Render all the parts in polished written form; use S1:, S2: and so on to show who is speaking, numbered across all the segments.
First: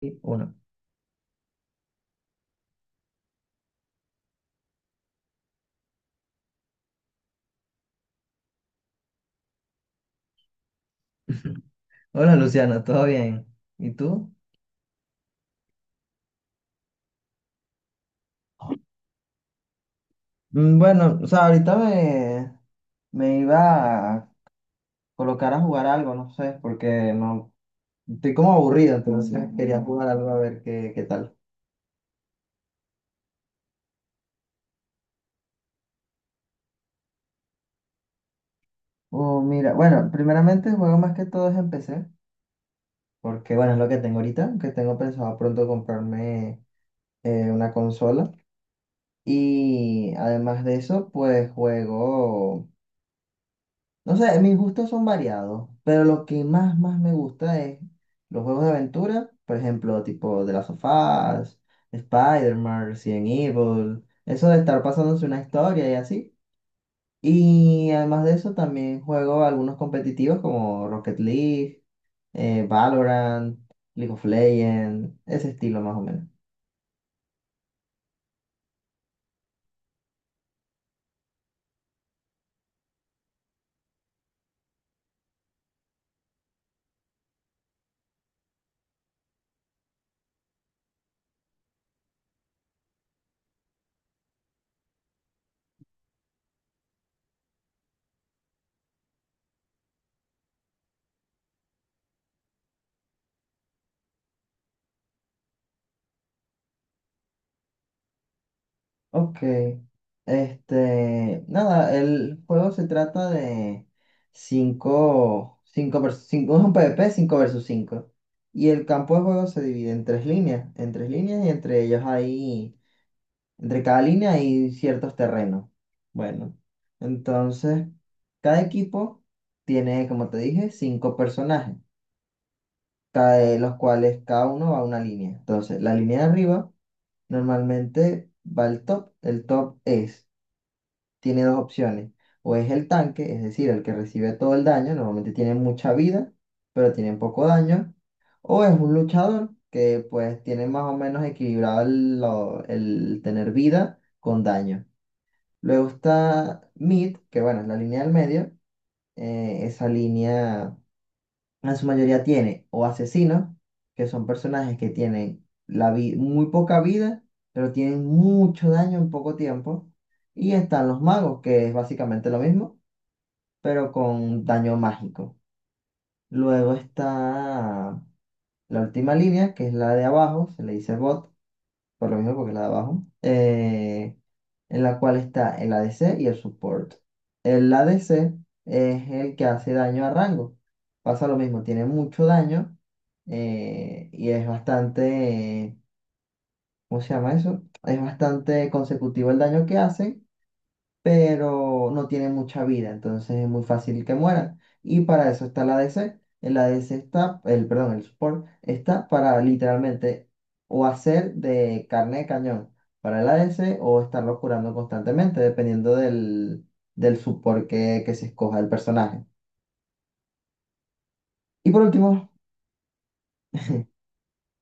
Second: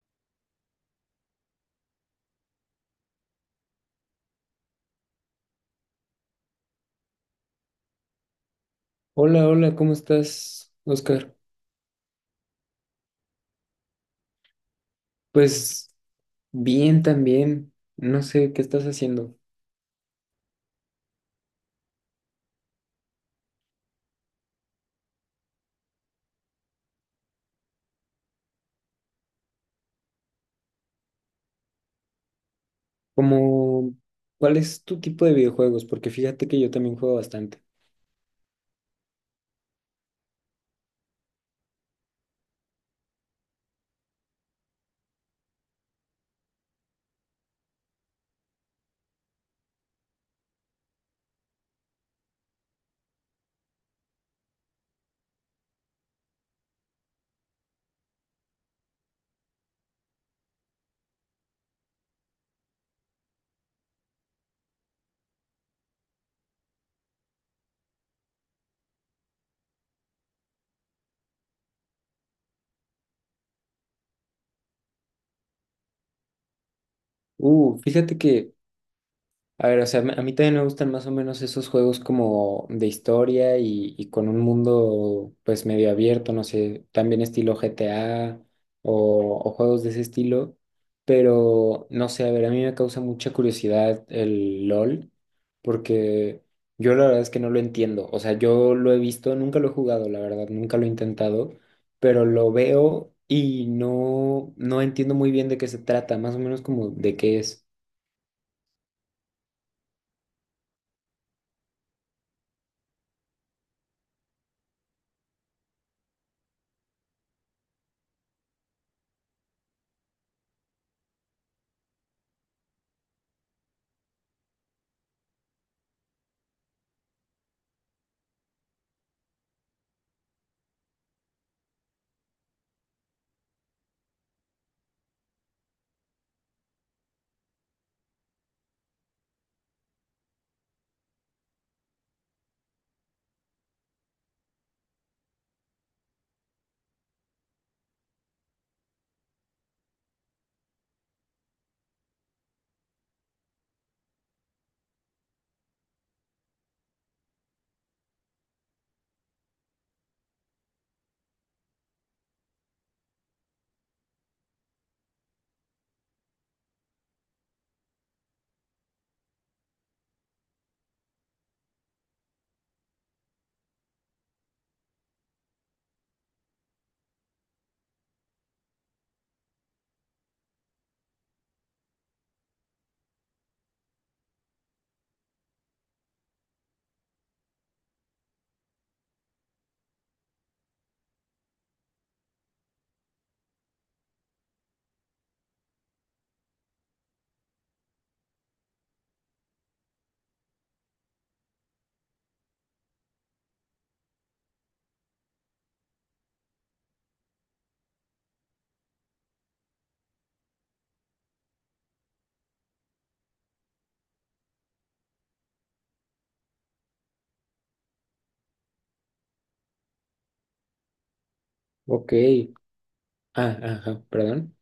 S1: Y Uno.
S2: Hola, hola, ¿cómo estás, Oscar?
S1: Hola Luciana, ¿todo bien? ¿Y tú?
S2: Pues bien también. No sé qué estás haciendo.
S1: Bueno, o sea, ahorita me iba a colocar a jugar algo, no sé, porque no estoy como aburrido, entonces quería jugar algo a ver qué tal.
S2: Como, ¿Cuál es tu tipo de videojuegos? Porque fíjate que yo también juego bastante.
S1: Oh, mira, bueno, primeramente juego más que todo es en PC, porque bueno, es lo que tengo ahorita, que tengo pensado pronto comprarme una consola. Y además de eso, pues juego. No sé, mis gustos son variados, pero lo que más me gusta es los juegos de aventura, por ejemplo, tipo The Last of Us, Spider-Man, Resident Evil, eso de estar pasándose una historia y así. Y además de eso, también juego algunos competitivos como Rocket League, Valorant, League of Legends, ese estilo más o menos.
S2: Fíjate que a ver, o sea, a mí también me gustan más o menos esos juegos como de historia y con un mundo pues medio abierto, no sé, también estilo GTA o juegos de ese estilo, pero no sé, a ver, a mí me causa mucha curiosidad el LOL porque yo la verdad es que no lo entiendo, o sea, yo lo he visto, nunca lo he jugado, la verdad, nunca lo he intentado, pero lo veo y no entiendo muy bien de qué se trata, más o menos como de qué es.
S1: Ok, este, nada, el juego se trata de cinco versus cinco, es un PvP 5 versus cinco. Y el campo de juego se divide en tres líneas, y entre ellos hay, entre cada línea hay ciertos terrenos. Bueno, entonces, cada equipo tiene, como te dije, cinco personajes, cada de los cuales cada uno va a una línea. Entonces, la línea de arriba normalmente va al top, el top es, tiene dos opciones. O es el tanque, es decir, el que recibe todo el daño, normalmente tiene mucha vida, pero tiene poco daño. O es un luchador que pues tiene más o menos equilibrado el tener vida con daño. Luego está Mid, que bueno, es la línea del medio. Esa línea en su mayoría tiene o asesinos, que son personajes que tienen muy poca vida, pero tienen mucho daño en poco tiempo. Y están los magos, que es básicamente lo mismo, pero con daño mágico. Luego está la última línea, que es la de abajo, se le dice bot, por lo mismo, porque es la de abajo. En la cual está el ADC y el support. El ADC es el que hace daño a rango. Pasa lo mismo, tiene mucho daño, y es bastante, eh, ¿cómo se llama eso? Es bastante consecutivo el daño que hace, pero no tiene mucha vida, entonces es muy fácil que mueran. Y para eso está el ADC. El support está para literalmente o hacer de carne de cañón para el ADC, o estarlo curando constantemente, dependiendo del support que se escoja el personaje. Y por
S2: Ok.
S1: último,
S2: Ah,
S1: sí,
S2: ajá, perdón.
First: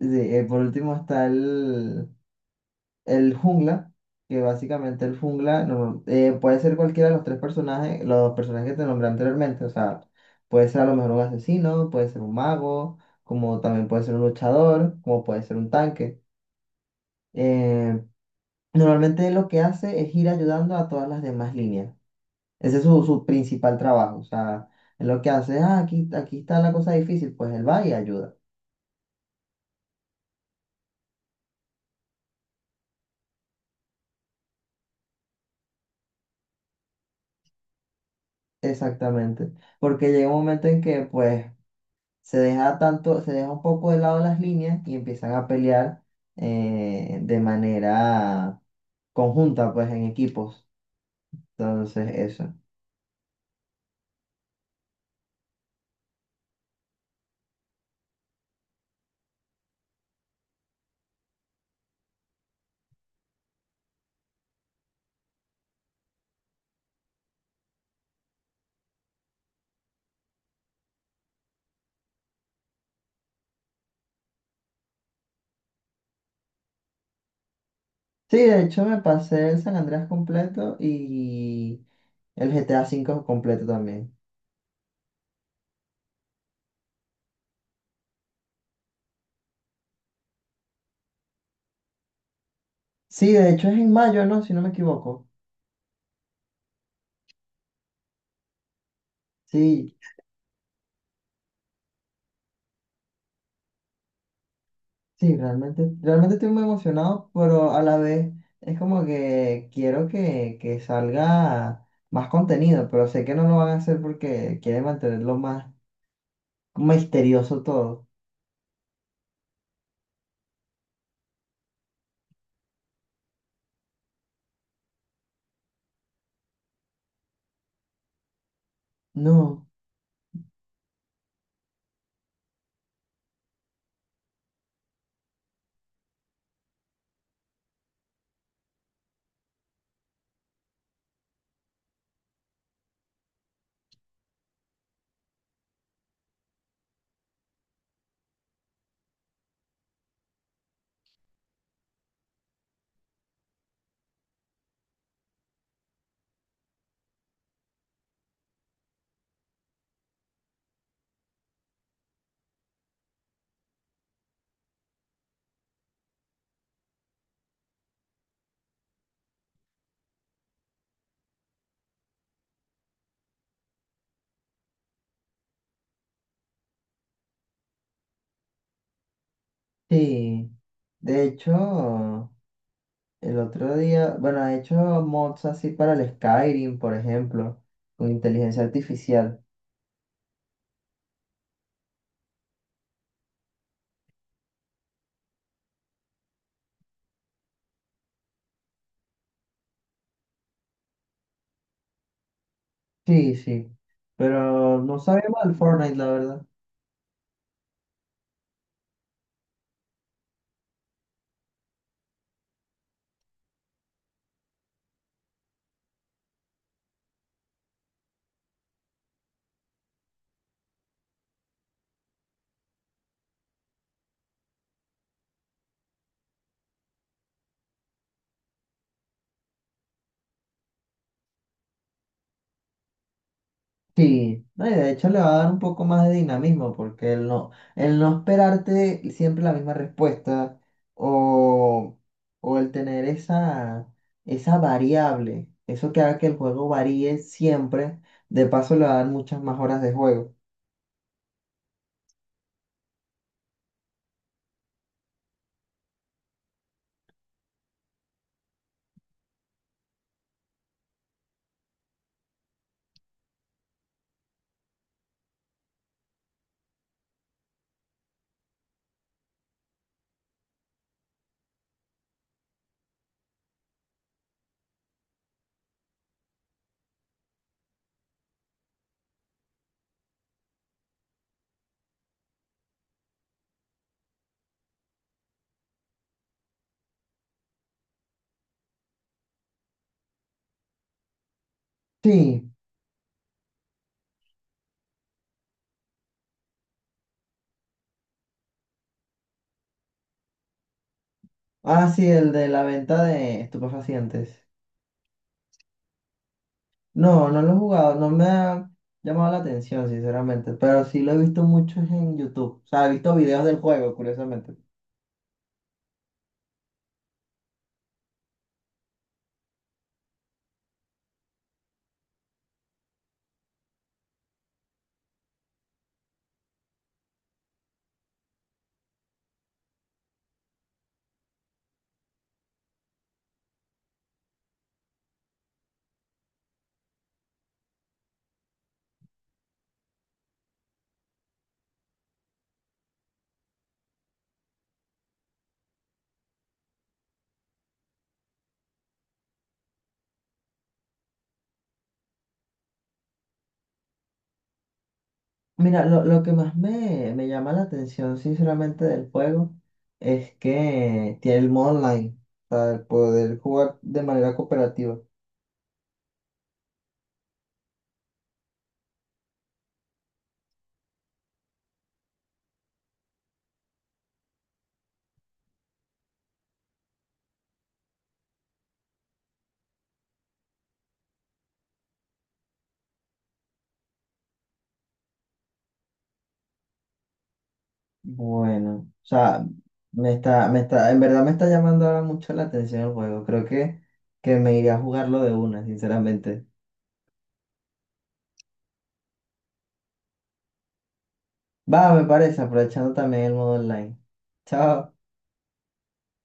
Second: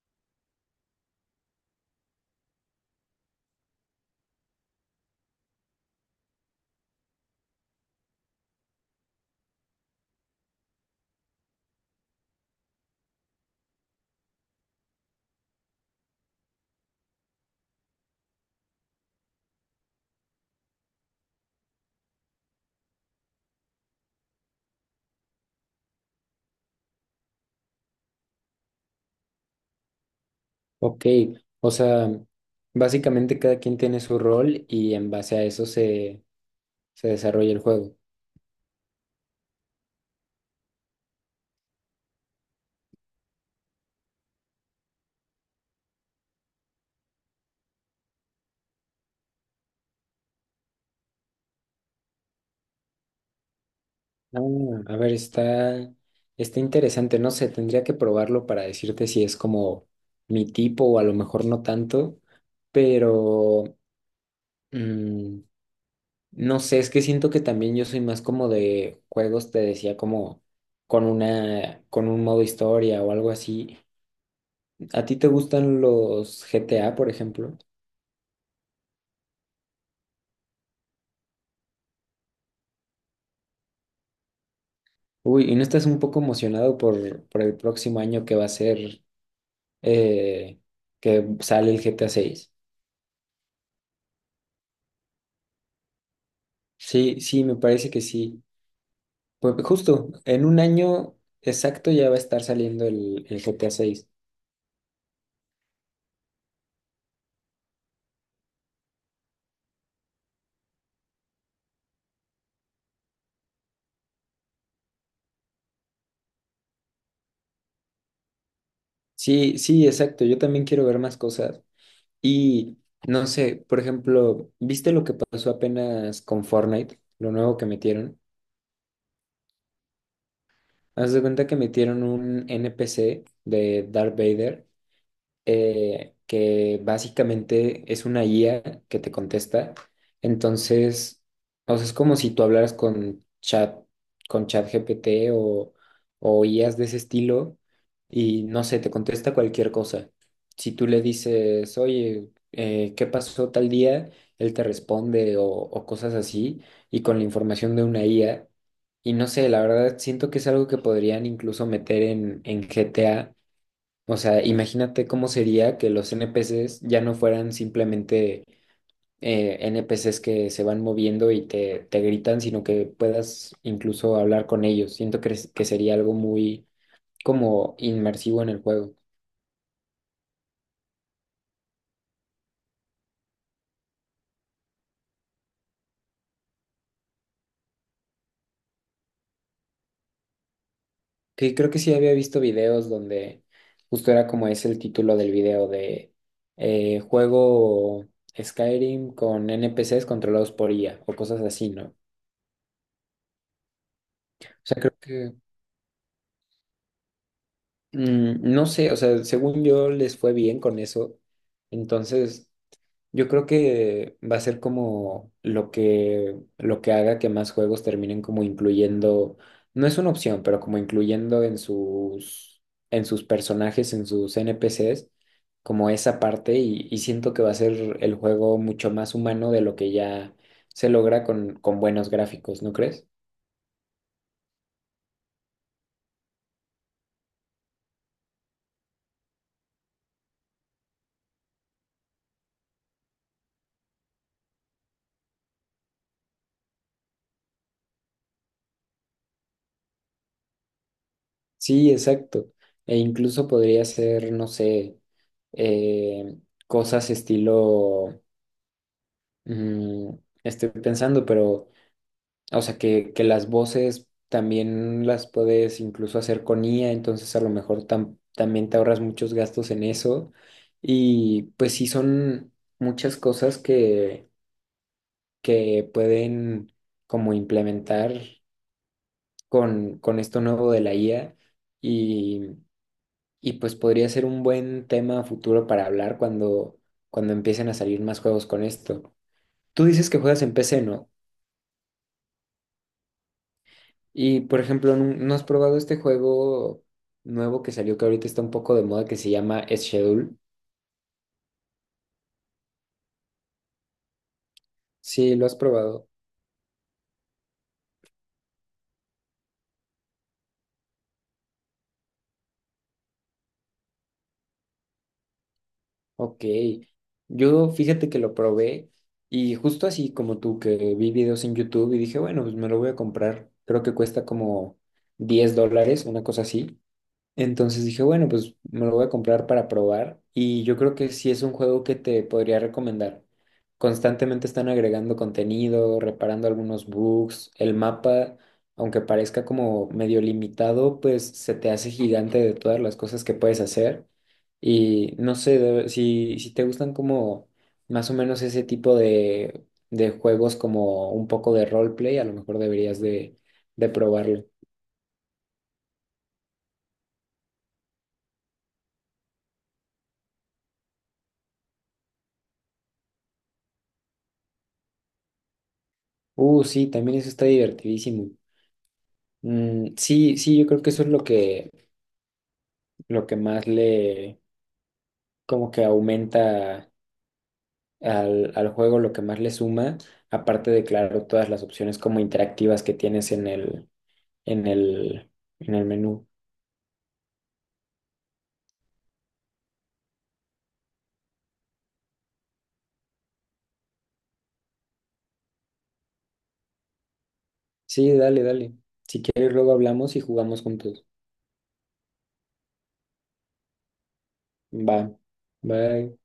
S1: por último está el jungla, que básicamente el jungla puede ser cualquiera de los tres personajes, los personajes que te nombré anteriormente. O sea, puede ser a lo mejor un asesino, puede ser un mago, como también puede ser un luchador, como puede ser un tanque. Eh, Normalmente lo que hace es ir ayudando a todas las demás líneas. Ese es su principal trabajo. O sea, es lo que hace, ah, aquí está la cosa difícil, pues él va y ayuda.
S2: Ok, o sea, básicamente cada quien tiene su rol y en base a eso se desarrolla el juego.
S1: Exactamente. Porque llega un momento en que, pues, se deja un poco de lado las líneas y empiezan a pelear de manera conjunta, pues en equipos. Entonces, eso.
S2: Ah, a ver, está interesante, no sé, tendría que probarlo para decirte si es como mi tipo o a lo mejor no tanto, pero mm, no sé, es que siento que también yo soy más como de juegos, te decía, como con con un modo historia o algo así. ¿A ti te gustan los GTA, por ejemplo?
S1: Sí, de hecho me pasé el San Andreas completo y el GTA 5 completo también.
S2: Uy, ¿y no estás un poco emocionado por el próximo año que va a ser eh, que sale el GTA 6?
S1: Sí, de hecho es en mayo, ¿no? Si no me equivoco.
S2: Sí, sí, me parece que sí. Pues
S1: Sí,
S2: justo, en un año exacto ya va a estar saliendo el GTA 6.
S1: sí, realmente estoy muy emocionado, pero a la vez es como que quiero que salga más contenido, pero sé que no lo van a hacer porque quieren mantenerlo más misterioso todo.
S2: Sí, sí, exacto. Yo también quiero ver más cosas. Y no sé, por ejemplo, ¿viste lo que pasó apenas con Fortnite? Lo nuevo que metieron.
S1: No,
S2: Haz de cuenta que metieron un NPC de Darth Vader que básicamente es una guía que te contesta. Entonces, o sea, es como si tú hablaras con chat, con ChatGPT o IAs de ese estilo y no sé, te contesta cualquier cosa. Si tú le dices, oye, ¿qué pasó tal día? Él te responde o cosas así y con la información de una IA. Y no sé, la verdad siento que es algo que podrían incluso meter en GTA, o sea, imagínate cómo sería que los NPCs ya no fueran simplemente NPCs que se van moviendo y te gritan, sino que puedas incluso hablar con ellos. Siento que sería algo muy como inmersivo en el juego.
S1: sí. De hecho, el otro día, bueno, he hecho mods así para el Skyrim, por ejemplo, con inteligencia artificial.
S2: Que creo que sí había visto videos donde justo era como es el título del video de juego Skyrim con NPCs controlados por IA o cosas así, ¿no? O
S1: Sí, sí. Pero
S2: sea, creo
S1: no sabía
S2: que
S1: mal Fortnite, la verdad.
S2: No sé, o sea, según yo les fue bien con eso. Entonces, yo creo que va a ser como lo que haga que más juegos terminen como incluyendo, no es una opción, pero como incluyendo en en sus personajes, en sus NPCs, como esa parte y siento que va a ser el juego mucho más humano de lo que ya se logra con buenos gráficos, ¿no crees?
S1: Sí, no, y de hecho le va a dar un poco más de dinamismo porque el no esperarte siempre la misma respuesta, o, o el tener esa variable, eso que haga que el juego varíe siempre, de paso le va a dar muchas más horas de juego.
S2: Sí, exacto. E incluso podría ser, no sé, eh, cosas estilo, mm, estoy pensando, pero, o sea, que las voces también las puedes incluso hacer con IA, entonces a lo mejor también te ahorras muchos gastos en eso. Y pues sí, son muchas cosas que pueden como implementar con esto nuevo de la IA. Y pues podría ser un buen tema futuro para hablar cuando, cuando empiecen a salir más juegos con esto. Tú dices que juegas en PC, ¿no?
S1: Sí,
S2: Y por ejemplo, no has probado este juego nuevo que salió que ahorita está un poco de moda que se llama Schedule?
S1: ah, sí, el de la venta de estupefacientes.
S2: Sí, lo has probado.
S1: No, no lo he jugado, no me ha llamado la atención, sinceramente, pero sí lo he visto mucho en YouTube, o sea, he visto videos del juego, curiosamente.
S2: Ok. Yo fíjate que lo probé y justo así como tú que vi videos en YouTube y dije, bueno, pues me lo voy a comprar. Creo que cuesta como $10, una cosa así. Entonces dije, bueno, pues me lo voy a comprar para probar y yo creo que sí es un juego que te podría recomendar. Constantemente están agregando contenido, reparando algunos bugs, el mapa, aunque parezca como medio limitado, pues se te hace gigante de todas las cosas que puedes hacer. Y no sé, de- si te gustan como más o menos ese tipo de juegos como un poco de roleplay, a lo mejor deberías de probarlo.
S1: Mira, lo que más me llama la atención, sinceramente, del juego es que tiene el modo online para poder jugar de manera cooperativa.
S2: Sí, también eso está divertidísimo. Mm, sí, sí, yo creo que eso es lo lo que más le, como que aumenta al juego, lo que más le suma, aparte de, claro, todas las opciones como interactivas que tienes en el, en el menú.
S1: Bueno, o sea, en verdad me está llamando ahora mucho la atención el juego. Creo que me iré a jugarlo de una, sinceramente.
S2: Sí, dale, dale. Si quieres, luego hablamos y jugamos juntos.
S1: Va, me parece, aprovechando también el modo online.
S2: Va,
S1: Chao.
S2: bye.